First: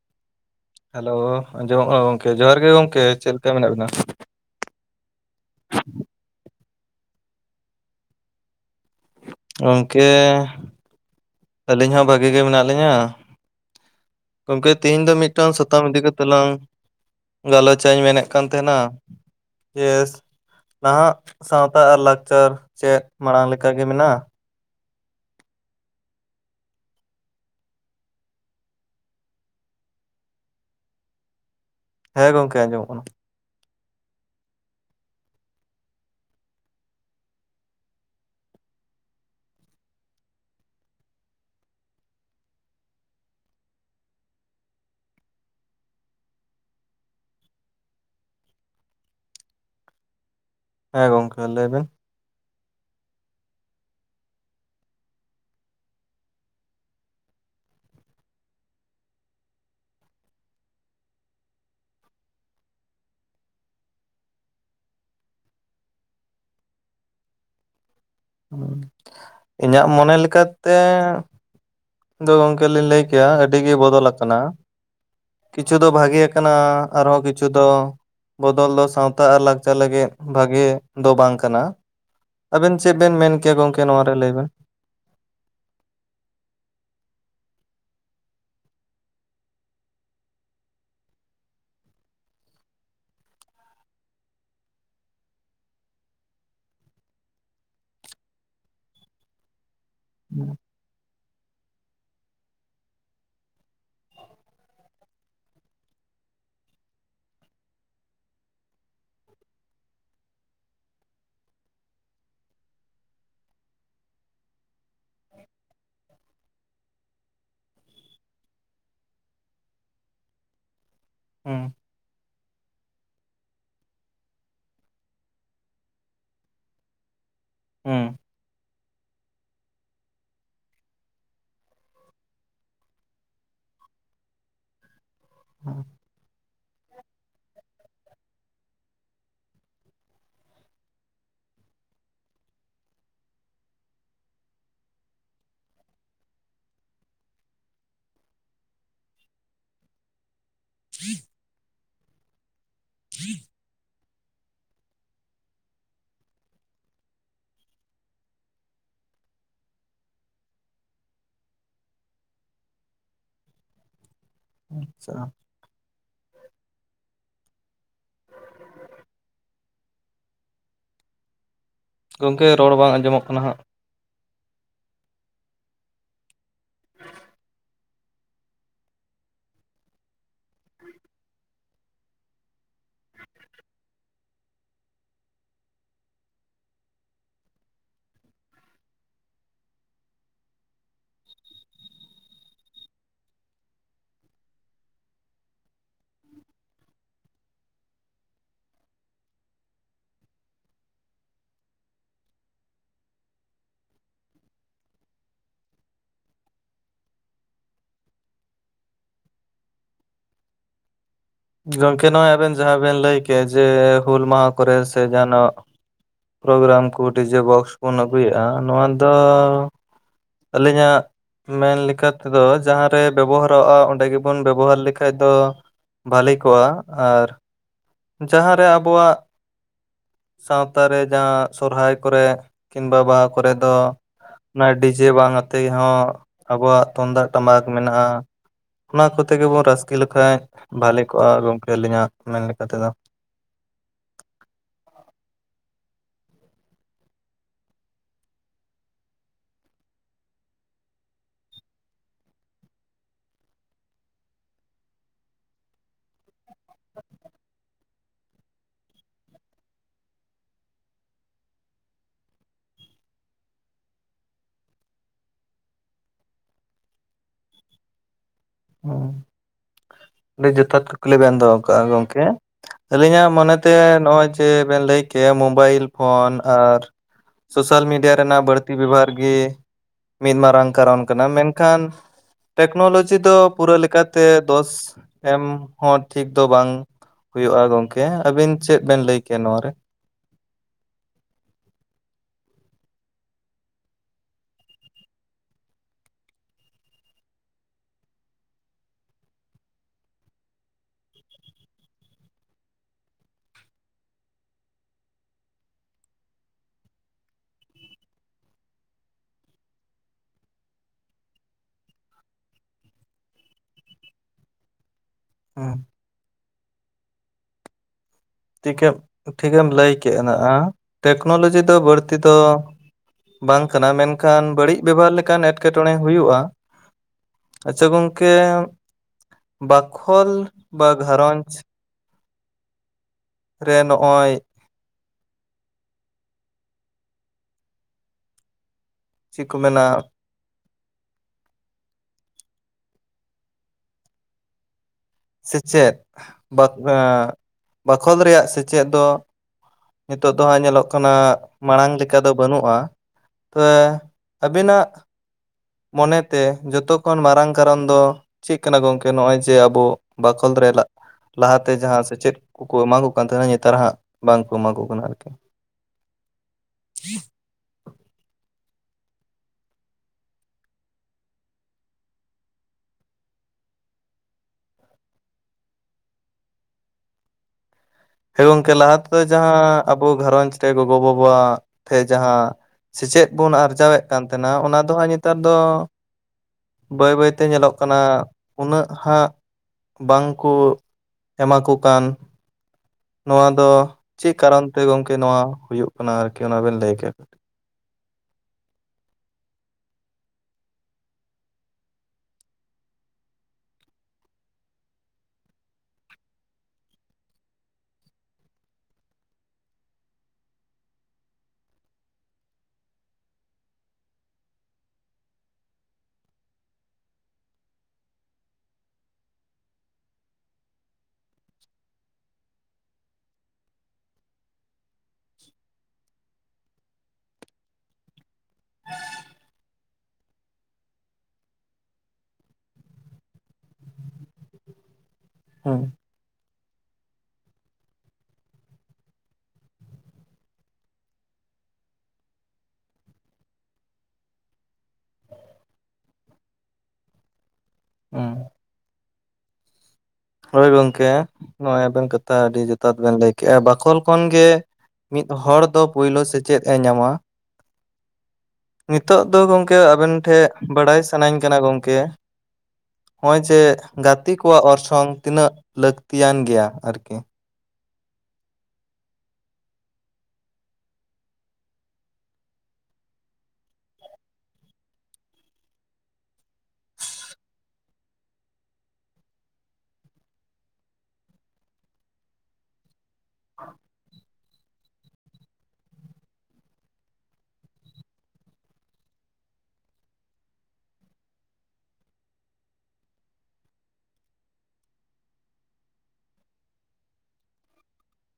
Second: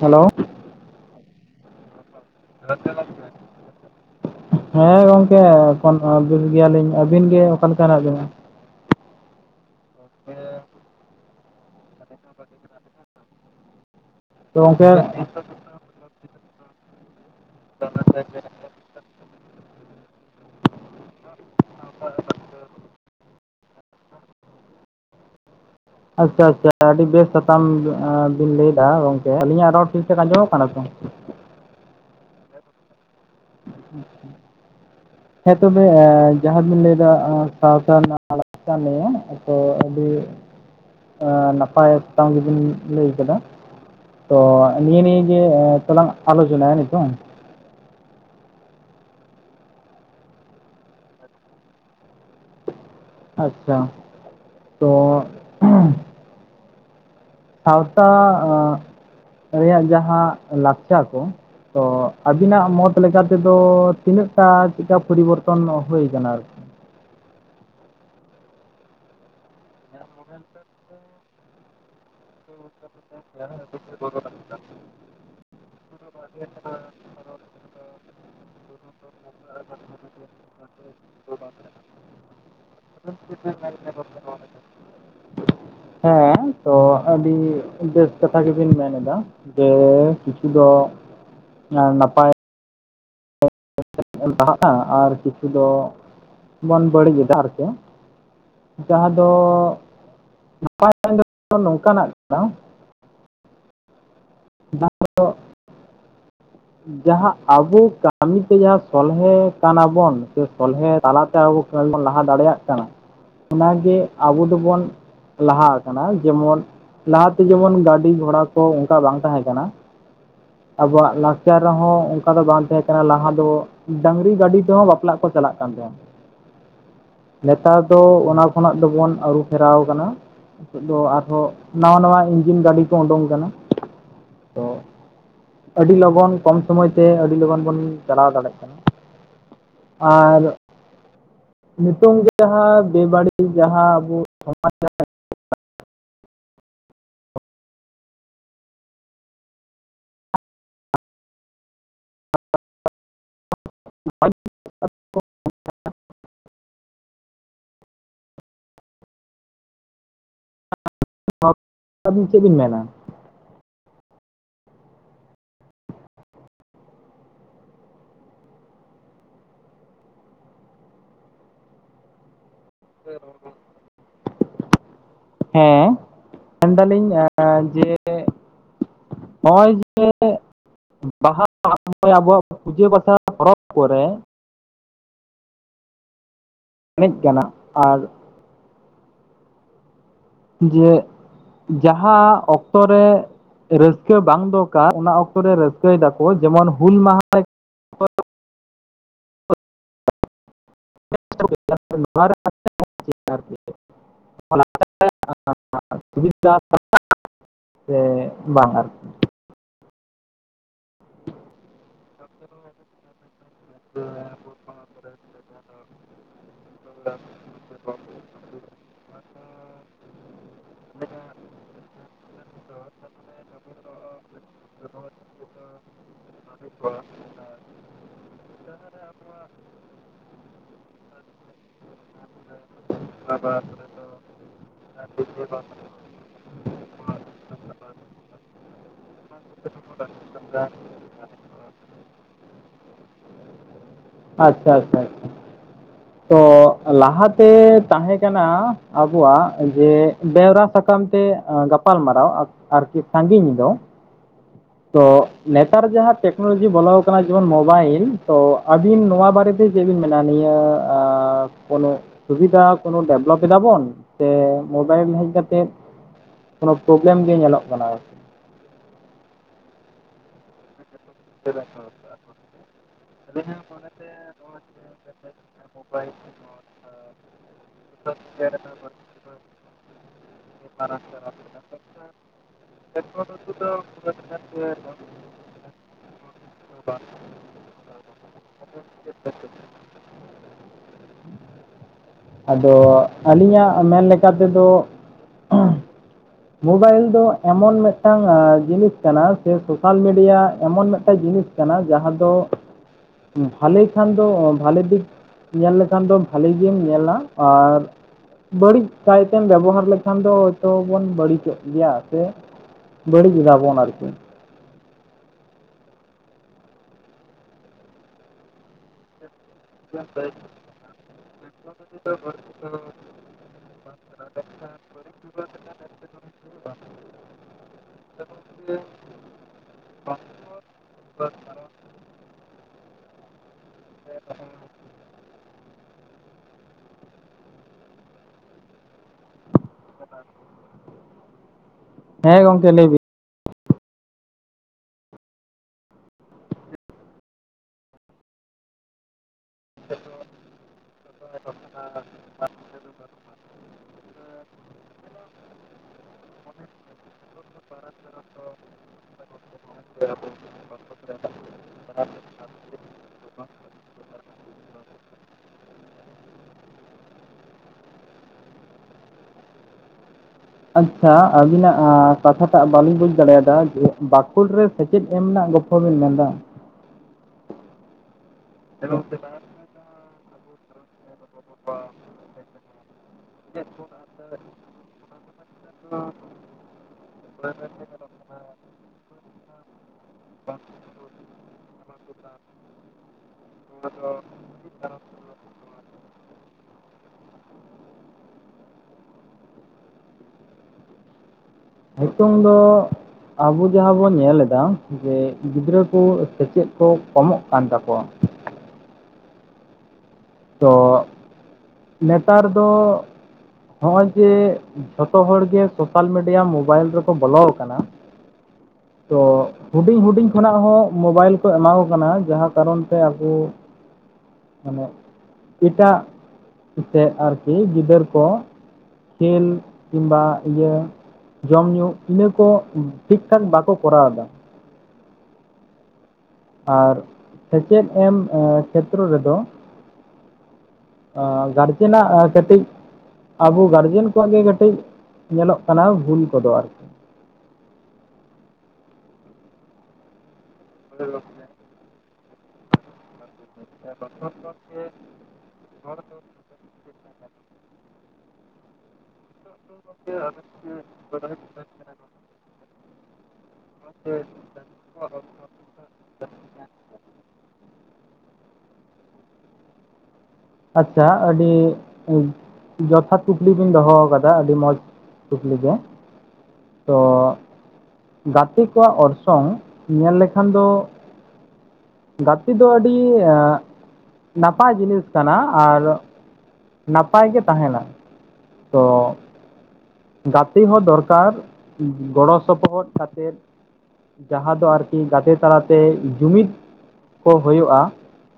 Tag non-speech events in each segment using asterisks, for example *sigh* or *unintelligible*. Hello hello ᱟᱡᱚᱢᱚᱜ ᱠᱟᱱᱟ ᱜᱚᱝᱠᱮ ᱡᱚᱦᱟᱨ ᱜᱮ ᱜᱚᱝᱠᱮ ᱪᱮᱫ ᱞᱮᱠᱟ ᱢᱮᱱᱟᱜ ᱵᱤᱱᱟ? ᱦᱮᱸ ᱜᱚᱝᱠᱮ ᱮᱠᱷᱚᱱ ᱵᱤᱥ ᱜᱮᱭᱟᱞᱤᱧ ᱟᱹᱵᱤᱱ ᱜᱮ ᱚᱠᱟᱞᱮᱠᱟ ᱦᱮᱱᱟᱜ ᱵᱤᱱᱟ? ᱜᱚᱝᱠᱮ ᱟᱹᱞᱤᱧ ᱦᱚᱸ ᱵᱷᱟᱹᱜᱤ ᱜᱮ ᱢᱮᱱᱟᱜ ᱞᱤᱧᱟᱹ ᱜᱚᱝᱠᱮ ᱛᱤᱦᱤᱧ ᱫᱚ ᱢᱤᱫ ᱴᱟᱝ ᱥᱟᱛᱟᱢ ᱤᱫᱤ ᱠᱟᱛᱮ ᱞᱟᱝ ᱜᱟᱞᱚᱪᱟᱧ ᱢᱮᱱᱮᱫ ᱠᱟᱱ ᱛᱟᱦᱮᱱᱟ ᱤᱭᱮᱥ ᱱᱟᱦᱟᱜ ᱥᱟᱶᱛᱟ ᱟᱨ ᱞᱟᱠᱪᱟᱨ ᱪᱮᱫ ᱢᱟᱲᱟᱝ ᱞᱮᱠᱟᱜᱮ ᱢᱮᱱᱟᱜ-ᱟ? ᱟᱪᱪᱷᱟ ᱟᱪᱪᱷᱟ ᱟᱹᱰᱤ ᱵᱮᱥ ᱥᱟᱛᱟᱢ ᱵᱤᱱ ᱞᱟᱹᱭᱫᱟ ᱜᱚᱝᱠᱮ ᱟᱞᱤᱧᱟᱜ ᱨᱚᱲ ᱴᱷᱤᱠ ᱴᱷᱟᱠ ᱟᱸᱡᱚᱢᱚᱜ ᱠᱟᱱᱟ ᱛᱚ? ᱦᱮᱸ ᱜᱚᱝᱠᱮ ᱟᱸᱡᱚᱢᱚᱜ ᱠᱟᱱᱟ᱾ ᱦᱮᱸ ᱛᱚᱵᱮ ᱡᱟᱦᱟᱸ ᱵᱤᱱ ᱞᱟᱹᱭ ᱫᱟ ᱥᱟᱶᱛᱟ ᱨᱮᱱᱟᱜ ᱠᱟᱹ ᱢᱮᱭᱟ ᱛᱚ ᱟᱹᱰᱤ ᱱᱟᱯᱟᱭ ᱥᱟᱛᱟᱝ ᱜᱮᱵᱤᱱ ᱞᱟᱹᱭ ᱠᱟᱫᱟ ᱛᱚ ᱱᱤᱭᱟᱹ ᱱᱤᱭᱟᱹᱜᱮ ᱛᱚᱞᱟᱝ ᱟᱞᱳᱪᱚᱱᱟᱭᱟ ᱱᱤᱛᱚᱝ ᱦᱮᱸ ᱜᱚᱝᱠᱮ ᱞᱟᱹᱭ ᱵᱮᱱ ᱟᱪᱪᱷᱟ ᱛᱚ ᱥᱟᱶᱛᱟ ᱨᱮᱭᱟᱜ ᱡᱟᱦᱟᱸ ᱞᱟᱠᱪᱟᱨ ᱠᱚ ᱛᱚ ᱟᱹᱵᱤᱱᱟᱜ ᱢᱚᱛ ᱞᱮᱠᱟᱛᱮᱫᱚ ᱛᱤᱱᱟᱹᱜ ᱴᱟ ᱪᱮᱫ ᱠᱟ ᱯᱚᱨᱤᱵᱚᱨᱛᱚᱱ ᱦᱩᱭᱩ ᱠᱟᱱᱟ ᱟᱨ ᱤᱧᱟᱜ ᱢᱚᱱᱮ ᱞᱮᱠᱟᱛᱮ ᱫᱚ ᱜᱚᱝᱠᱮ ᱞᱤᱧ ᱞᱟᱹᱭ ᱠᱮᱜ-ᱟ ᱟᱹᱰᱤ ᱜᱮ ᱵᱚᱫᱚᱞ ᱞᱠᱟᱱᱟ ᱠᱤᱪᱷᱩ ᱫᱚ ᱵᱷᱟᱜᱮ ᱭᱟᱠᱟᱱᱟ ᱟᱨᱦᱚᱸ ᱠᱤᱪᱷᱩ ᱫᱚ ᱵᱚᱫᱚᱞ ᱫᱚ ᱥᱟᱶᱛᱟ ᱟᱨ ᱞᱟᱠᱪᱟᱨ ᱞᱟᱜᱮᱫ ᱵᱷᱟᱜᱮ ᱫᱚ ᱵᱟᱝ ᱠᱟᱱᱟ ᱟᱵᱮᱱ ᱪᱮᱫ ᱵᱮᱱ ᱢᱮᱱ ᱠᱮᱭᱟ ᱜᱚᱝᱠᱮ ᱱᱚᱣᱟ ᱨᱮ ᱞᱟᱹᱭ ᱵᱮᱱ ᱦᱮᱸ ᱛᱚ ᱟᱹᱰᱤ ᱵᱮᱥ ᱠᱟᱛᱷᱟ ᱜᱮᱵᱤᱱ ᱢᱮ ᱱᱮᱫᱟ ᱡᱮ ᱠᱤᱪᱷᱩ ᱫᱚ ᱱᱟᱯᱟᱭ ᱞᱟᱦᱟᱜ-ᱟ *unintelligible* ᱟᱨ ᱠᱤᱪᱷᱩ ᱫᱚ ᱵᱚᱱ ᱵᱟᱹᱲᱤᱡ ᱮᱟ ᱟᱨᱠᱤ ᱡᱟᱸᱦᱟ ᱫᱚ *inaudible* *unintelligible* ᱱᱚᱝᱠᱟᱱᱟᱜ ᱠᱟᱱᱟ *unintelligible* ᱦᱩᱸ ᱡᱟᱦᱟᱸ ᱟᱵᱚ ᱠᱟᱹᱢᱤᱛᱮ ᱡᱟᱦᱟᱸ ᱥᱚᱞᱦᱮ ᱠᱟᱱᱟᱵᱚᱱ ᱥᱮ ᱥᱚᱞᱦᱮ ᱛᱟᱞᱟᱛᱮ ᱟᱵᱚ ᱚᱞ ᱵᱚᱱ ᱞᱟᱦᱟ ᱫᱟᱲᱮᱭᱟᱜ ᱠᱟᱱᱟ ᱚᱱᱟᱜᱮ ᱟᱵᱚ ᱫᱚᱵᱚᱱ ᱞᱟᱦᱟ ᱟᱠᱟᱱᱟ ᱡᱮᱢᱚᱱ ᱞᱟᱦᱟᱛᱮ ᱡᱮᱢᱚᱱ ᱜᱟᱹᱰᱤ ᱜᱷᱚᱲᱟ ᱠᱚ ᱚᱱᱠᱟ ᱵᱟᱝ ᱛᱟᱦᱮᱸ ᱠᱟᱱᱟ ᱟᱵᱚᱣᱟᱜ ᱞᱟᱠᱪᱟᱨ ᱦᱩᱸ ᱨᱮᱦᱚᱸ ᱫᱚ ᱵᱟᱝ ᱛᱟᱸᱦᱮ ᱠᱟᱱᱟ ᱞᱟᱦᱟ ᱫᱚ ᱰᱟᱹᱝᱨᱤ ᱜᱟᱹᱰᱤ ᱛᱮᱦᱚᱸ ᱵᱟᱯᱞᱟᱜ ᱠᱚ ᱪᱟᱞᱟᱜ ᱠᱟᱱ ᱛᱟᱦᱮᱱ ᱱᱮᱛᱟᱨ ᱫᱚ ᱦᱩᱸ ᱚᱱᱟ ᱠᱷᱚᱱᱟᱜ ᱫᱚᱵᱚᱱ ᱟᱹᱨᱩ ᱯᱷᱮᱨᱟᱣ ᱠᱟᱱᱟ ᱱᱤᱛᱚᱜ ᱫᱚ ᱟᱨᱦᱚᱸ ᱱᱟᱣᱟ ᱱᱟᱣᱟ ᱤᱧᱡᱤᱱ ᱜᱟᱰᱤ ᱠᱚ ᱩᱰᱩᱝ ᱠᱟᱱᱟ ᱛᱚ ᱟᱹᱰᱤ ᱞᱚᱜᱚᱱ ᱠᱚᱢ ᱥᱚᱢᱚᱭ ᱛᱮ ᱟᱹᱰᱤ ᱞᱚᱜᱚᱱ ᱵᱚᱱ ᱪᱟᱞᱟᱣ ᱫᱟᱲᱮᱜ ᱠᱟᱱᱟ ᱟᱨ ᱱᱤᱛᱚᱝ ᱜᱮ ᱡᱟᱦᱟᱸ ᱵᱮᱵᱟᱹᱲᱤᱡ ᱡᱟᱦᱟᱸ ᱟᱵᱚ ᱥᱚᱢᱟᱡᱽ ᱨᱮ *inaudible* *inaudible* *inaudible* ᱟᱹᱵᱤᱱ ᱪᱮᱫ ᱵᱤᱱ ᱢᱮᱱᱟ ᱾ ᱟᱪᱪᱷᱟ ᱾ ᱜᱚᱢᱠᱮ ᱨᱚᱲ ᱵᱟᱝ ᱟᱸᱡᱚᱢᱚᱜ ᱠᱟᱱᱟ ᱦᱟᱸᱜ ᱾ ᱦᱮᱸ ᱢᱮᱱ ᱫᱟᱞᱤᱧ ᱡᱮ ᱱᱚᱜᱼᱚᱭ ᱡᱮ ᱵᱟᱦᱟ ᱢᱟᱜᱽ ᱢᱚᱬᱮ ᱟᱵᱚᱣᱟᱜ ᱯᱩᱡᱟᱹ ᱵᱟᱥᱟ ᱯᱚᱨᱚᱵᱽ ᱠᱚᱨᱮ ᱮᱱᱮᱡ ᱠᱟᱱᱟ ᱟᱨ ᱡᱮ ᱡᱟᱦᱟᱸ ᱚᱠᱛᱚ ᱨᱮ ᱨᱟᱹᱥᱠᱟᱹ ᱵᱟᱝ ᱫᱚᱨᱠᱟᱨ, ᱚᱱᱟ ᱚᱠᱛᱚ ᱨᱮ ᱨᱟᱹᱥᱠᱟᱹᱭ ᱫᱟᱠᱚ ᱡᱮᱢᱚᱱ ᱦᱩᱞ ᱢᱟᱦᱟᱸ *inaudible* *inaudible* ᱥᱮ ᱵᱟᱝ ᱟᱨ ᱜᱚᱢᱠᱮ ᱱᱚᱜᱼᱚᱭ ᱟᱵᱮᱱ ᱡᱟᱦᱟᱸ ᱵᱮᱱ ᱞᱟᱹᱭ ᱠᱮᱜ ᱡᱮ ᱦᱩᱞ ᱢᱟᱦᱟ ᱠᱚᱨᱮ ᱥᱮ ᱡᱟᱦᱟᱱᱟᱜ ᱯᱨᱳᱜᱨᱟᱢ ᱠᱚ ᱰᱤᱡᱮ ᱵᱚᱠᱥ ᱵᱚᱱ ᱟᱹᱜᱩᱭᱮᱫᱼᱟ ᱱᱚᱣᱟ ᱫᱚ ᱟᱹᱞᱤᱧᱟᱜ ᱢᱮᱱ ᱞᱮᱠᱟ ᱛᱮᱫᱚ ᱡᱟᱦᱟᱸ ᱨᱮ ᱵᱮᱵᱚᱦᱟᱨᱚᱜᱼᱟ, ᱚᱸᱰᱮ ᱜᱮᱵᱚᱱ ᱵᱮᱵᱚᱦᱟᱨ ᱞᱮᱠᱷᱟᱡ ᱫᱚ ᱵᱷᱟᱹᱞᱮ ᱠᱚᱜᱼᱟ ᱟᱨ ᱡᱟᱦᱟᱸ ᱨᱮ ᱟᱵᱚᱣᱟᱜ ᱥᱟᱶᱛᱟ ᱨᱮ ᱡᱟᱦᱟᱸ ᱥᱚᱨᱦᱟᱭ ᱠᱚᱨᱮ ᱠᱤᱢᱵᱟ ᱵᱟᱦᱟ ᱠᱚᱨᱮ ᱫᱚ ᱚᱱᱟ ᱰᱤᱡᱮ ᱵᱟᱝ ᱟᱛᱮᱫ ᱦᱚᱸ ᱟᱵᱚᱣᱟᱜ ᱛᱩᱢᱫᱟᱜ ᱴᱟᱢᱟᱠ ᱢᱮᱱᱟᱜᱼᱟ᱾ ᱚᱱᱟ ᱠᱚᱛᱮ ᱜᱮᱵᱚᱱ ᱨᱟᱹᱥᱠᱟᱹ ᱞᱮᱠᱷᱟᱡ ᱵᱷᱟᱞᱮ ᱠᱚᱜᱼᱟ, ᱜᱚᱢᱠᱮ ᱟᱹᱞᱤᱧᱟᱜ ᱢᱮᱱ ᱞᱮᱠᱟ ᱛᱮᱫᱚ ᱾ ᱟᱪᱪᱷᱟ, ᱟᱪᱪᱷᱟ ᱾ ᱛᱚ ᱞᱟᱦᱟᱛᱮ ᱛᱟᱦᱮᱸ ᱠᱟᱱᱟ ᱟᱵᱚᱣᱟᱜ ᱡᱮ ᱵᱮᱣᱨᱟ ᱥᱟ ᱠᱟᱢ ᱛᱮ ᱜᱟᱯᱟᱞ ᱢᱟᱨᱟᱣ ᱟᱨᱠᱤ ᱥᱟᱺᱜᱤᱧ ᱫᱚ ᱾ ᱛᱚ ᱱᱮᱛᱟᱨ ᱡᱟᱦᱟᱸ ᱴᱮᱠᱱᱳᱞᱚᱡᱤ ᱵᱚᱞᱚ ᱟᱠᱟᱱᱟ, ᱡᱮᱢᱚᱱ ᱢᱳᱵᱟᱭᱤᱞ ᱛᱚ ᱟᱵᱤᱱ ᱱᱚᱣᱟ ᱵᱟᱨᱮ ᱛᱮ ᱪᱮᱫ ᱵᱤᱱ ᱢᱮᱱᱟ ᱱᱤᱭᱟᱹ ᱟᱸ, ᱠᱳᱱᱳ ᱥᱩᱵᱤᱫᱷᱟ ᱠᱳᱱᱚ ᱰᱮᱵᱷᱞᱚᱯ ᱮᱫᱟᱵᱚᱱ ᱥᱮ ᱢᱳᱵᱟᱭᱤᱞ ᱦᱮᱡ ᱠᱟᱛᱮᱜ ᱠᱳᱱᱳ ᱯᱨᱳᱵᱽᱞᱮᱢ ᱜᱮ ᱧᱮᱞᱚᱜ ᱠᱟᱱᱟ ᱾ ᱦᱮᱸ ᱟᱹᱰᱤ ᱡᱚᱛᱷᱟᱛ ᱠᱩᱠᱞᱤ ᱵᱤᱱ ᱫᱚᱦᱚ ᱠᱟᱜᱼᱟ ᱜᱚᱢᱠᱮ ᱾ ᱟᱹᱞᱤᱧᱟᱜ ᱢᱚᱱᱮ ᱛᱮ ᱱᱚᱜᱼᱚᱭ ᱡᱮ ᱵᱮᱱ ᱞᱟᱹᱭᱠᱮᱜ ᱢᱳᱵᱟᱭᱤᱞ ᱯᱷᱳᱱ ᱟᱨ ᱥᱳᱥᱟᱞ ᱢᱤᱰᱤᱭᱟ ᱨᱮᱱᱟᱜ ᱵᱟᱹᱲᱛᱤ ᱵᱮᱵᱷᱟᱨ ᱜᱮ ᱢᱤᱫ ᱢᱟᱨᱟᱝ ᱠᱟᱨᱚᱱ ᱠᱟᱱᱟ᱾ ᱢᱮᱱᱠᱷᱟᱱ ᱴᱮᱠᱱᱳᱞᱚᱡᱤ ᱫᱚ ᱯᱩᱨᱟᱹ ᱞᱮᱠᱟᱛᱮ ᱫᱚᱥ ᱮᱢ ᱦᱚᱸ ᱴᱷᱤᱠ ᱫᱚ ᱵᱟᱝ ᱦᱩᱭᱩᱜᱼᱟ ᱜᱚᱝᱠᱮ ᱟᱵᱤᱱ ᱪᱮᱫ ᱵᱮᱱ ᱞᱟᱹᱭ ᱠᱮᱭᱟ ᱱᱚᱣᱟ ᱨᱮ ᱾ *inaudible* ᱟᱫᱚ ᱟᱹᱞᱤᱧᱟᱜ ᱢᱮᱱ ᱞᱮᱠᱟ ᱛᱮᱫᱚ ᱢᱳᱵᱟᱭᱤᱞ ᱫᱚ ᱮᱢᱚᱱ ᱢᱤᱫᱴᱟᱝ ᱡᱤᱱᱤᱥ ᱠᱟᱱᱟ ᱥᱮ ᱥᱳᱥᱟᱞ ᱢᱤᱰᱤᱭᱟ ᱮᱢᱚᱱ ᱢᱤᱫᱴᱟᱝ ᱡᱤᱱᱤᱥ ᱠᱟᱱᱟ ᱡᱟᱦᱟᱸ ᱫᱚ ᱵᱷᱟᱞᱮ ᱠᱷᱟᱱ ᱫᱚ ᱵᱷᱟᱞᱮ ᱫᱤᱠ ᱧᱮᱞ ᱞᱮᱠᱷᱟᱱ ᱫᱚ ᱵᱷᱟᱞᱤ ᱜᱮᱢ ᱧᱮᱞᱟ ᱟᱨ ᱵᱟᱹᱲᱤᱡ ᱠᱟᱭᱛᱮᱢ ᱵᱮᱵᱚᱦᱟᱨ ᱞᱮᱠᱷᱟᱱ ᱫᱚ ᱦᱚᱭᱛᱚ ᱵᱚᱱ ᱵᱟᱹᱲᱤᱡᱚᱜ ᱜᱮᱭᱟ ᱥᱮ ᱵᱟᱹᱲᱤᱡ ᱫᱟᱵᱚᱱ ᱟᱨᱠᱤ ᱾ ᱦᱮᱸ ᱾ ᱪᱤᱠᱟᱹ ᱴᱷᱤᱠᱮᱢ ᱞᱟᱹᱭ ᱠᱮᱫ-ᱟ ᱱᱟᱜᱼᱟ ᱴᱮᱠᱱᱳᱞᱚᱡᱤ ᱫᱚ ᱵᱟᱹᱲᱛᱤ ᱫᱚ ᱵᱟᱝ ᱠᱟᱱᱟ ᱢᱮᱱᱠᱷᱟᱱ ᱵᱟᱹᱲᱤᱡ ᱵᱮᱵᱚᱦᱟᱨ ᱞᱮᱠᱟᱱ ᱮᱸᱴᱠᱮᱴᱚᱬᱮ ᱦᱩᱭᱩᱜᱼᱟ᱾ ᱟᱪᱪᱷᱟ ᱜᱚᱝᱠᱮ ᱵᱟᱠᱷᱳᱞ ᱵᱟ ᱜᱷᱟᱨᱚᱸᱡᱽ ᱨᱮ ᱱᱚᱜᱼᱚᱭ ᱪᱤᱫ ᱠᱚ ᱢᱮᱱᱟ ᱦᱮᱸ ᱜᱚᱝᱠᱮ ᱞᱟᱹᱭ ᱵᱤᱱ ᱥᱮᱪᱮᱫ ᱵᱟᱠ ᱮᱜᱸ ᱵᱟᱠᱷᱚᱞ ᱨᱮᱭᱟᱜ ᱥᱮᱪᱮᱫ ᱫᱚ ᱱᱤᱛᱚᱜ ᱫᱚ ᱦᱟᱸᱜ ᱧᱮᱞᱚᱜ ᱠᱟᱱᱟ ᱢᱟᱲᱟᱝ ᱞᱮᱠᱟ ᱫᱚ ᱵᱟᱹᱱᱩᱜᱼᱟ ᱛᱮ ᱟᱹᱵᱤᱱᱟᱜ ᱢᱚᱱᱮᱛᱮ ᱡᱚᱛᱚ ᱠᱷᱚᱱ ᱢᱟᱨᱟᱝ ᱠᱟᱨᱚᱱ ᱫᱚ ᱪᱮᱫ ᱠᱟᱱᱟ ᱜᱚᱝᱠᱮ ᱱᱚᱜᱼᱚᱭ ᱡᱮ ᱟᱵᱚ ᱵᱟᱠᱷᱚᱞ ᱨᱮᱞᱟᱫ ᱞᱟᱦᱟᱛᱮ ᱡᱟᱦᱟᱸ ᱥᱮᱪᱮᱫ ᱠᱚᱠᱚ ᱮᱢᱟ ᱠᱚ ᱠᱟᱱ ᱛᱟᱦᱮᱱᱟ ᱱᱮᱛᱟᱨ ᱦᱟᱸᱜ ᱵᱟᱝ ᱠᱚ ᱮᱢᱟ ᱠᱚ ᱠᱟᱱᱟ ᱟᱨᱠᱤ *inaudible* ᱟᱪᱪᱷᱟ ᱟᱹᱵᱤᱱᱟᱜ ᱠᱟᱛᱷᱟᱴᱟᱜ ᱵᱟᱹᱞᱤᱧ ᱵᱩᱡ ᱫᱟᱲᱮᱭᱟᱫᱟ ᱡᱮ ᱵᱟᱸᱠᱷᱩᱞ ᱨᱮ ᱥᱮᱪᱮᱫ ᱮᱢ ᱨᱮᱱᱟᱜ ᱜᱚᱯᱷᱚᱵᱮᱱ ᱢᱮᱱ ᱫᱟ? ᱦᱮᱸ ᱜᱚᱝᱠᱮ ᱞᱟᱦᱟ ᱛᱮᱫᱚ ᱡᱟᱦᱟᱸ ᱟᱵᱚ ᱜᱷᱟᱨᱚᱸᱡᱽ ᱨᱮ ᱜᱚᱜᱚᱼᱵᱟᱵᱟ ᱴᱷᱮᱡ ᱡᱟᱦᱟᱸ ᱥᱮᱪᱮᱫ ᱵᱚᱱ ᱟᱨᱡᱟᱣᱮᱫ ᱠᱟᱱ ᱛᱟᱦᱮᱱᱟ ᱚᱱᱟ ᱫᱚ ᱦᱟᱸᱜ ᱧᱮᱛᱟᱨ ᱫᱚ ᱵᱟᱹᱭ ᱵᱟᱹᱭ ᱛᱮ ᱧᱮᱞᱚᱜ ᱠᱟᱱᱟ ᱩᱱᱟᱹᱜ ᱦᱟᱸᱜ ᱵᱟᱝᱠᱩ ᱮᱢᱟ ᱠᱚ ᱠᱟᱱ ᱾ ᱱᱚᱣᱟ ᱫᱚ ᱪᱮᱫ ᱠᱟᱨᱚᱱ ᱛᱮ ᱜᱚᱝᱠᱮ ᱱᱚᱣᱟ ᱦᱩᱭᱩᱜ ᱠᱟᱱᱟ ᱟᱨᱠᱤ ᱚᱱᱟ ᱵᱤᱱ ᱞᱟᱹᱭ ᱠᱮᱛ ᱱᱤᱛᱚᱝ ᱫᱚ ᱟᱵᱚ ᱡᱟᱦᱟᱸ ᱵᱚᱱ ᱧᱮᱞ ᱮᱫᱟ ᱡᱮ ᱜᱤᱫᱽᱨᱟᱹ ᱠᱚ ᱥᱮᱪᱮᱫ ᱠᱚ ᱠᱚᱢᱚᱜ ᱠᱟᱱ ᱛᱟᱠᱚᱣᱟ ᱛᱚ ᱱᱮᱛᱟᱨ ᱫᱚ ᱦᱚᱜᱼᱚᱭ ᱡᱮ ᱡᱷᱚᱛᱚ ᱦᱚᱲ ᱜᱮ ᱥᱳᱥᱟᱞ ᱢᱤᱰᱤᱭᱟ ᱢᱳᱵᱟᱭᱤᱞ ᱨᱮᱠᱚ ᱵᱚᱞᱚ ᱟᱠᱟᱱᱟ ᱛᱚ ᱦᱩᱰᱤᱧ ᱦᱩᱰᱤᱧ ᱠᱷᱚᱱᱟᱜ ᱦᱚᱸ ᱢᱳᱵᱟᱭᱤᱞ ᱠᱚ ᱮᱢᱟ ᱠᱚ ᱠᱟᱱᱟ ᱡᱟᱦᱟᱸ ᱠᱟᱨᱚᱱ ᱛᱮ ᱟᱵ ᱟᱢᱟᱜ ᱮᱴᱟᱜ ᱥᱮᱫ ᱟᱨᱠᱤ ᱜᱤᱫᱟᱹᱨ ᱠᱚ ᱠᱷᱮᱞ ᱠᱤᱝ ᱵᱟ ᱤᱭᱟᱹ ᱡᱚᱢ ᱧᱩ ᱤᱱᱟᱹ ᱠᱚ ᱴᱷᱤᱠ ᱴᱷᱟᱠ ᱵᱟᱠᱚ ᱠᱚᱨᱟᱣ ᱮᱫᱟ ᱦᱮᱸ ᱟᱨ ᱥᱮᱪᱮᱫ ᱮᱢ ᱠᱷᱮᱛᱨᱚ ᱨᱮᱫᱚ ᱟ ᱜᱟᱨᱡᱮᱱᱟᱜ ᱠᱟᱹᱴᱤᱡ ᱟᱵᱚ ᱜᱟᱨᱡᱮᱱ ᱠᱚᱣᱟᱜ ᱜᱮ ᱠᱟᱹᱴᱤᱡ ᱧᱮᱞᱚᱜ ᱠᱟᱱᱟ ᱵᱷᱩᱞ ᱠᱚᱫᱚ ᱟᱨᱠᱤ ᱦᱩᱸ ᱦᱚᱳᱭ ᱜᱚᱝᱠᱮ ᱱᱚᱜᱼᱚᱭ ᱟᱵᱮᱱ ᱠᱟᱛᱷᱟ ᱟᱹᱰᱤ ᱡᱚᱛᱷᱟᱛ ᱵᱮᱱ ᱞᱟᱹᱭ ᱠᱮᱭᱼᱟ ᱵᱟᱠᱷᱳᱞ ᱠᱷᱚᱱᱜᱮ ᱢᱤᱫ ᱦᱚᱲ ᱫᱚ ᱯᱩᱭᱞᱳ ᱥᱮᱪᱮᱫ ᱮ ᱧᱟᱢᱟ᱾ ᱱᱤᱛᱚᱜ ᱫᱚ ᱜᱚᱝᱠᱮ ᱟᱵᱮᱱ ᱴᱷᱮᱡ ᱵᱟᱲᱟᱭ ᱥᱟᱱᱟᱹᱧ ᱠᱟᱱᱟ ᱜᱚᱝᱠᱮ? ᱱᱚᱜᱼᱚᱭ ᱡᱮ ᱜᱟᱛᱮ ᱠᱚᱣᱟᱜ ᱚᱨᱥᱚᱝ ᱛᱤᱱᱟᱹᱜ ᱞᱟᱹᱠᱛᱤᱭᱟᱱ ᱜᱮᱭᱟ ᱟᱨᱠᱤ? ᱟᱪᱪᱷᱟ ᱟᱹᱰᱤ ᱡᱚᱛᱷᱟᱛ ᱠᱩᱠᱞᱤ ᱵᱤᱱ ᱫᱚᱦᱚ ᱟᱠᱟᱫᱟ ᱟᱹᱰᱤ ᱢᱚᱸᱡᱽ ᱴᱩᱠᱞᱤ ᱫᱚ ᱛᱚᱻ ᱜᱟᱛᱮ ᱠᱚᱣᱟᱜ ᱚᱨᱥᱚᱝ ᱧᱮᱞ ᱞᱮᱠᱷᱟᱱ ᱫᱚ ᱜᱟᱛᱮ ᱫᱚ ᱟᱹᱰᱤ ᱟᱜ ᱱᱟᱯᱟᱭ ᱡᱤᱱᱤᱥ ᱠᱟᱱᱟ ᱟᱨ ᱱᱟᱯᱟᱭ ᱜᱮ ᱛᱟᱦᱮᱱᱟ᱾ ᱛᱚ ᱜᱟᱛᱮ ᱦᱚᱸ ᱫᱚᱨᱠᱟᱨ ᱜᱚᱲᱚ ᱥᱚᱯᱚᱦᱚᱫ ᱠᱟᱛᱮᱫ ᱡᱟᱦᱟᱸ ᱫᱚ ᱟᱨᱠᱤ ᱜᱟᱛᱮ ᱛᱟᱞᱟᱛᱮ ᱡᱩᱢᱤᱫ ᱠᱚ ᱦᱩᱭᱩᱜᱼᱟ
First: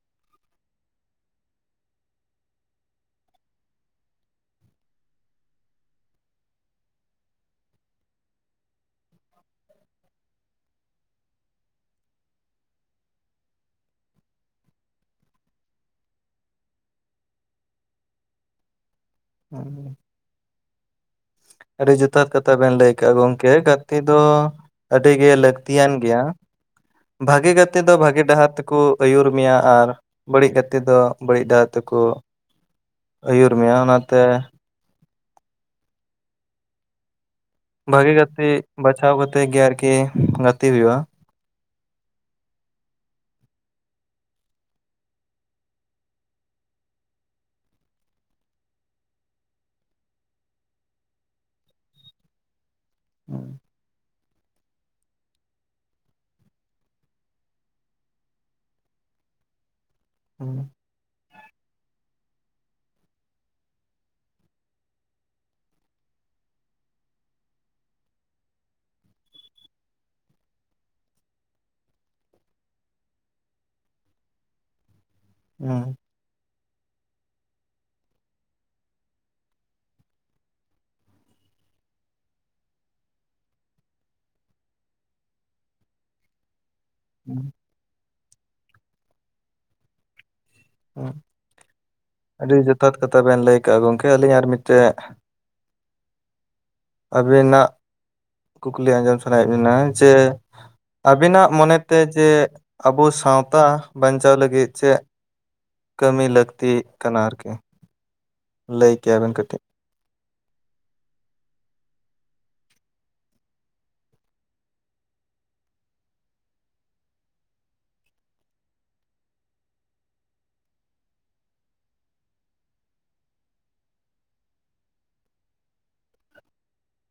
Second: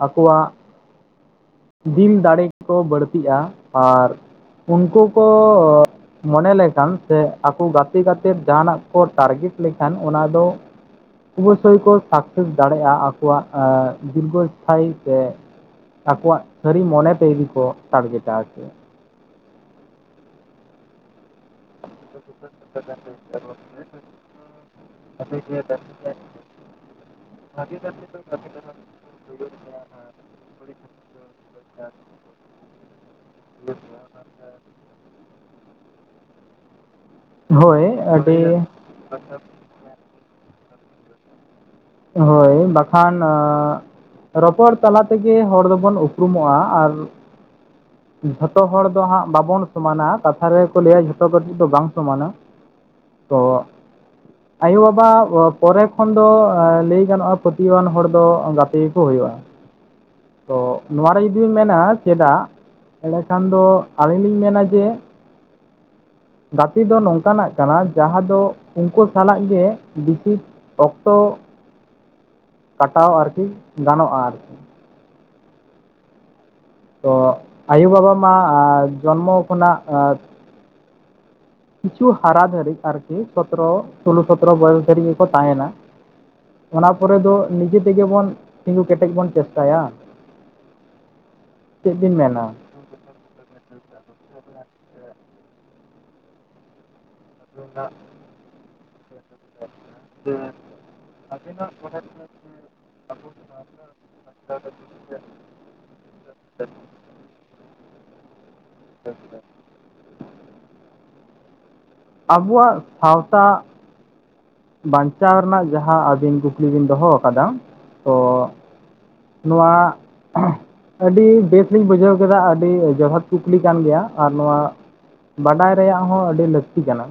ᱟᱠᱚᱣᱟᱜ ᱫᱤᱱ ᱫᱟᱲᱮᱠᱚ ᱵᱟᱹᱲᱛᱤᱜᱼᱟ ᱟᱨ ᱩᱱᱠᱩ ᱠᱚᱻ ᱢᱚᱱᱮ ᱞᱮᱠᱷᱟᱱ ᱥᱮ ᱟᱠᱚ ᱜᱟᱛᱮ ᱜᱟᱛᱮ ᱡᱟᱦᱟᱱᱟᱜ ᱠᱚ ᱴᱟᱨᱜᱮᱴ ᱞᱮᱠᱷᱟᱱ ᱚᱱᱟ ᱫᱚ ᱚᱵᱚᱥᱥᱳᱭ *unintelligible* ᱠᱚ ᱥᱟᱠᱥᱮᱥ *unintelligible* ᱫᱟᱲᱮᱭᱟᱜᱼᱟ ᱟᱠᱚᱣᱟᱜ ᱫᱤᱨᱜᱚ ᱤᱥᱛᱷᱟᱭᱤ *unintelligible* ᱛᱮ᱾ ᱟᱠᱚᱣᱟᱜ ᱥᱟᱹᱨᱤ ᱢᱚᱱᱮ ᱛᱮ ᱡᱩᱫᱤ ᱠᱚ ᱴᱟᱨᱜᱮᱴᱟ *unintelligible* ᱟᱨᱠᱤ᱾ ᱦᱩᱸ *inaudible* ᱟᱹᱰᱤ ᱡᱚᱛᱷᱟᱛ ᱠᱟᱛᱷᱟ ᱵᱮᱱ ᱞᱟᱹᱭ ᱠᱟᱜᱼᱟ ᱜᱚᱢᱠᱮ ᱜᱟᱛᱮ ᱫᱚ ᱟᱹᱰᱤᱜᱮ ᱞᱟᱹᱠᱛᱤᱭᱟᱱ ᱜᱮᱭᱟ᱾ ᱵᱷᱟᱜᱮ ᱜᱟᱛᱮ ᱫᱚ ᱵᱷᱟᱜᱮ ᱰᱟᱦᱟᱨ ᱛᱮᱠᱚ ᱟᱹᱭᱩᱨ ᱢᱮᱭᱟ ᱟᱨ ᱵᱟᱹᱲᱤᱡ ᱜᱟᱛᱮ ᱫᱚ ᱵᱟᱹᱲᱤᱡ ᱰᱟᱦᱟᱨ ᱛᱮᱠᱚ ᱟᱹᱭᱩᱨ ᱢᱮᱭᱟ ᱚᱱᱟᱛᱮ ᱦᱳᱭ ᱵᱷᱟᱹᱜᱤ ᱜᱟᱛᱮ ᱟᱹᱰᱤ ᱵᱟᱪᱷᱟᱣ ᱠᱟᱛᱮᱜ ᱜᱮ ᱟᱨᱠᱤ ᱜᱟᱛᱮ ᱦᱳᱭᱳᱜᱼᱟ᱾ ᱦᱳᱭ, ᱵᱟᱠᱷᱟᱱ ᱚᱻ ᱨᱚᱯᱚᱲ ᱛᱟᱞᱟ ᱛᱮᱜᱮ ᱦᱚᱲ ᱫᱚᱵᱚᱱ ᱩᱯᱨᱩᱢᱚᱜᱼᱟ ᱟᱨ, ᱡᱷᱚᱛᱚ ᱦᱚᱲ ᱫᱚ ᱦᱟᱸᱜ ᱵᱟᱵᱚᱱ ᱥᱚᱢᱟᱱᱟ᱾ ᱠᱟᱛᱷᱟ ᱨᱮᱜᱮᱠᱚ ᱞᱟᱹᱭᱟ ᱡᱷᱚᱛᱚ ᱠᱟᱹᱴᱩᱵ ᱫᱚ ᱵᱟᱝ ᱥᱚᱢᱟᱱᱟ᱾ ᱦᱩᱸ ᱛᱚᱜ, ᱟᱭᱳ ᱵᱟᱵᱟ ᱯᱚᱨᱮ ᱠᱷᱚᱱ ᱫᱚ ᱞᱟᱹᱭ ᱜᱟᱱᱚᱜᱼᱟ ᱯᱟᱹᱛᱭᱟᱹᱣᱟᱱ ᱦᱚᱲ ᱫᱚ ᱜᱟᱛᱮ ᱜᱮᱠᱚ ᱦᱩᱭᱩᱜᱼᱟ᱾ ᱛᱚᱜ, ᱱᱚᱣᱟᱨᱮ ᱡᱩᱫᱤᱢ ᱢᱮᱱᱟ ᱪᱮᱫᱟᱜ? ᱮᱲᱮᱠᱷᱟᱱ ᱫᱚ ᱟᱹᱞᱤᱧ ᱞᱤᱧ ᱢᱮᱱᱟ ᱡᱮ ᱜᱟᱛᱮ ᱫᱚ ᱱᱚᱝᱠᱟᱱᱟᱜ ᱠᱟᱱᱟ ᱡᱟᱦᱟᱸ ᱫᱚ ᱩᱱᱠᱩ ᱥᱟᱞᱟᱜ ᱜᱮ ᱵᱤᱥᱤ ᱚᱠᱛᱚ ᱠᱟᱴᱟᱣ ᱟᱨᱠᱤ ᱜᱟᱱᱚᱜᱼᱟ ᱟᱨᱠᱤ᱾ ᱦᱩᱸ᱾ ᱛᱚ ᱟᱭᱳᱵᱟᱵᱟ ᱢᱟ ᱮ ᱡᱚᱱᱢᱚ *unintelligible* ᱠᱷᱚᱱᱟᱜ ᱼᱟ ᱠᱤᱪᱷᱩ ᱦᱟᱨᱟ ᱫᱷᱟᱹᱨᱤᱡ ᱟᱨᱠᱤ ᱥᱚᱛᱨᱚ ᱥᱳᱞᱳ ᱥᱚᱛᱨᱚ *unintelligible* ᱵᱚᱭᱚᱥ ᱫᱷᱟ. ᱨᱤᱡ ᱜᱮᱠᱚ ᱛᱟᱦᱮᱱᱟ᱾ *unintelligible* ᱚᱱᱟ ᱯᱚᱨᱮ ᱫᱚ ᱱᱤᱡᱮ ᱛᱮᱜᱮ ᱵᱚᱱ ᱛᱤᱸᱜᱩ ᱠᱮᱴᱮᱡ ᱵᱚᱱ ᱪᱮᱥᱴᱟᱭᱟ᱾ ᱪᱮᱫ ᱵᱤᱱ ᱢᱮᱱᱟ ᱟᱹᱰᱤ ᱡᱚᱛᱷᱟᱛ ᱠᱟᱛᱷᱟ ᱵᱮᱱ ᱞᱟᱹᱭ ᱠᱟᱜᱼᱟ ᱜᱚᱝᱠᱮ ᱟᱹᱞᱤᱧ ᱟᱨ ᱢᱤᱫᱴᱮᱡ ᱟᱵᱤᱱᱟᱜ ᱠᱩᱠᱞᱤ ᱟᱸᱡᱚᱢ ᱥᱟᱱᱟᱭᱮᱫ ᱵᱤᱱᱟ ᱡᱮ ᱟᱵᱤᱱᱟᱜ ᱢᱚᱱᱮᱛᱮ ᱡᱮ ᱟᱵᱚ ᱥᱟᱶᱛᱟ ᱵᱟᱧᱪᱟᱣ ᱞᱟᱹᱜᱤᱫ ᱪᱮᱫ? ᱠᱟᱹᱢᱤ ᱞᱟᱹᱠᱛᱤᱜ ᱠᱟᱱᱟ ᱟᱨᱠᱤ ᱞᱟᱹᱭ ᱠᱮᱭᱟᱵᱮᱱ ᱠᱟᱹᱴᱤᱡ᱾ ᱟᱵᱚᱣᱟᱜ ᱥᱟᱶᱛᱟ ᱵᱟᱧᱪᱟᱣ ᱨᱮᱱᱟᱜ ᱡᱟᱦᱟᱸ ᱟᱹᱵᱤᱱ ᱠᱩᱠᱞᱤ ᱵᱤᱱ ᱫᱚᱦᱚ ᱟᱠᱟᱫᱟ ᱛᱚ ᱱᱚᱣᱟ, ᱟᱹᱰᱤ ᱵᱮᱥᱞᱤᱧ ᱵᱩᱡᱷᱟᱹᱣ ᱠᱮᱫᱟ ᱟᱹᱰᱤ ᱡᱚᱦᱚᱛ ᱠᱩᱠᱞᱤ ᱠᱟᱱ ᱜᱮᱭᱟ, ᱟᱨ ᱱᱚᱣᱟ ᱵᱟᱰᱟᱭ ᱨᱮᱭᱟᱜ ᱦᱚᱸ ᱟᱹᱰᱤ ᱞᱟᱹᱠᱛᱤ ᱠᱟᱱᱟ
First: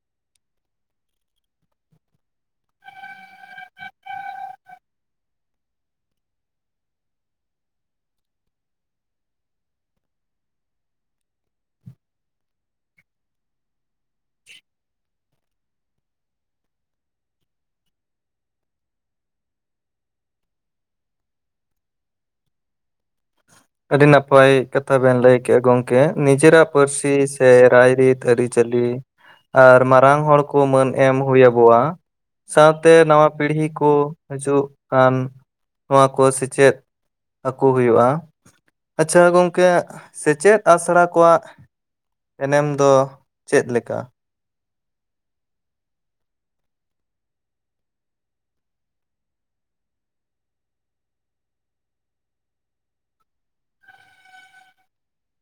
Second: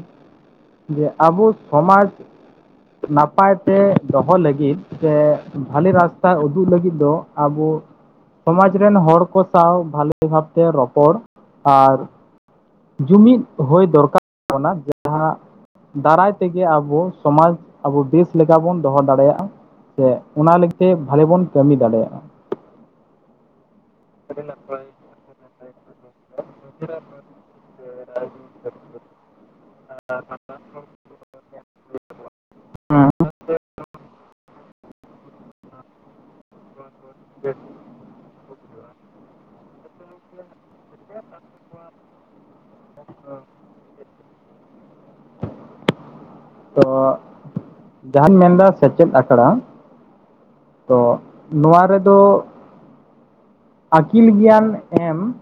ᱡᱮ ᱟᱵᱚ ᱥᱚᱢᱟᱡᱽ ᱱᱟᱯᱟᱭ ᱛᱮ ᱫᱚᱦᱚ ᱞᱟᱹᱜᱤᱫ ᱥᱮ ᱵᱷᱟᱞᱮ ᱨᱟᱥᱛᱟ ᱩᱫᱩᱜ ᱞᱟᱹᱜᱤᱫ ᱫᱚ ᱟᱵᱚ ᱥᱚᱢᱟᱡᱽ ᱨᱮᱱ ᱦᱚᱲ ᱠᱚ ᱥᱟᱶ ᱵᱷᱟᱞᱮ ᱵᱷᱟᱵᱽᱛᱮ ᱨᱚᱯᱚᱲ, ᱟᱨ ᱡᱩᱢᱤᱫ ᱦᱩᱭ ᱫᱚᱨᱠᱟᱨ *inaudible* ᱡᱟᱦᱟᱸ ᱫᱟᱨᱟᱭ ᱛᱮᱜᱮ ᱟᱵᱚ ᱥᱚᱢᱟᱡᱽ ᱟᱵᱚ ᱵᱮᱥ ᱞᱮᱠᱟ ᱵᱚᱱ ᱫᱚᱦᱚ ᱫᱟᱲᱮᱭᱟᱜᱼᱟ᱾ ᱥᱮ ᱚᱱᱟ ᱞᱟᱹᱜᱤᱫ ᱛᱮ ᱵᱷᱟᱞᱮ ᱵᱚᱱ ᱠᱟᱹᱢᱤ ᱫᱟᱲᱮᱭᱟᱜᱼᱟ᱾ ᱟᱹᱰᱤ ᱱᱟᱯᱟᱭ ᱠᱟᱛᱷᱟ ᱵᱮᱱ ᱞᱟᱹᱭ ᱠᱮᱫᱮᱜᱼᱟ ᱜᱚᱝᱠᱮ, ᱱᱤᱡᱮᱨᱟᱜ ᱯᱟᱹᱨᱥᱤ ᱥᱮ ᱨᱟᱭᱨᱤᱛ ᱟᱹᱨᱤᱪᱟᱹᱞᱤ ᱟᱨ ᱢᱟᱨᱟᱝ ᱦᱚᱲ ᱠᱚ ᱢᱟᱹᱱ ᱮᱢ ᱦᱩᱭ ᱟᱵᱚᱣᱟ᱾ ᱥᱟᱶᱛᱮ ᱱᱟᱣᱟ ᱯᱤᱲᱦᱤ ᱠᱚ ᱦᱟᱹᱡᱩᱜ ᱠᱟᱱ ᱱᱚᱣᱟ ᱠᱚ ᱥᱮᱪᱮᱫ᱾ ᱟᱠᱚ ᱦᱩᱭᱩᱜᱼᱟ᱾ ᱟᱪᱷᱟ ᱜᱚᱝᱠᱮ ᱥᱮᱪᱮᱫ ᱟᱥᱲᱟ ᱠᱚᱣᱟᱜ ᱮᱱᱮᱢ ᱫᱚ ᱪᱮᱫᱞᱮᱠᱟ? ᱛᱚ ᱡᱟᱦᱟᱢ ᱢᱮᱱᱫᱟ ᱥᱮᱪᱮᱫ ᱟᱠᱷᱲᱟ ᱛᱚᱜ ᱱᱚᱣᱟ ᱨᱮᱫᱚ ᱟᱠᱤᱞ ᱜᱮᱭᱟᱱ ᱮᱢ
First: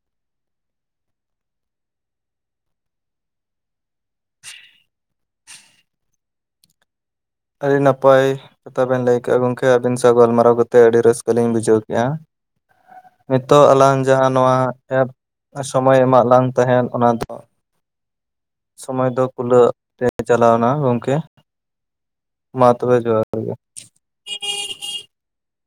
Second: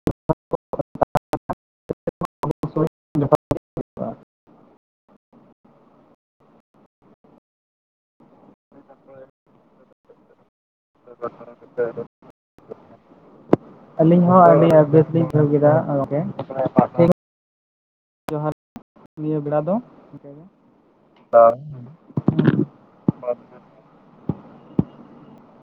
*unintelligible* *unintelligible* ᱟᱹᱰᱤ ᱱᱟᱯᱟᱭ ᱠᱟᱛᱷᱟ ᱵᱮᱱ ᱞᱟᱹᱭ ᱠᱮᱜᱼᱟ ᱜᱚᱝᱠᱮ ᱟᱹᱵᱤᱱ ᱥᱟᱶ ᱜᱟᱞᱢᱟᱨᱟᱣ ᱠᱟᱛᱮᱫ ᱟᱹᱰᱤ ᱨᱟᱹᱥᱠᱟᱹ ᱞᱤᱧ ᱵᱩᱡᱷᱟᱹᱣ ᱠᱮᱜᱼᱟ᱾ ᱱᱤᱛᱚᱜ ᱟᱞᱟᱝ ᱟᱹᱞᱤᱧ ᱡᱟᱦᱟᱸ ᱦᱚᱸ ᱱᱚᱣᱟ ᱟᱹᱰᱤ ᱵᱮᱥ ᱮᱯ ᱞᱤᱧ ᱵᱩᱡᱷᱟᱹᱣ ᱠᱮᱫᱟ ᱥᱚᱢᱚᱭ ᱜᱚᱝᱠᱮ ᱮᱢᱟᱜ ᱞᱟᱝ ᱛᱟᱦᱮᱸᱱ ᱚᱱᱟ ᱴᱷᱤᱠ ᱫᱚ ᱡᱚᱦᱟᱨ ᱥᱚᱢᱚᱭ ᱫᱚ ᱱᱤᱭᱟᱹ ᱵᱮᱲᱟ ᱠᱩᱞᱟᱹᱜ ᱫᱚ ᱛᱮ ᱤᱱᱠᱟᱹ ᱜᱮ᱾ ᱪᱟᱞᱟᱣ ᱮᱱᱟ ᱜᱚᱝᱠᱮ᱾ ᱢᱟ ᱛᱚᱵᱮ ᱡᱚᱦᱟᱨ ᱜᱮ᱾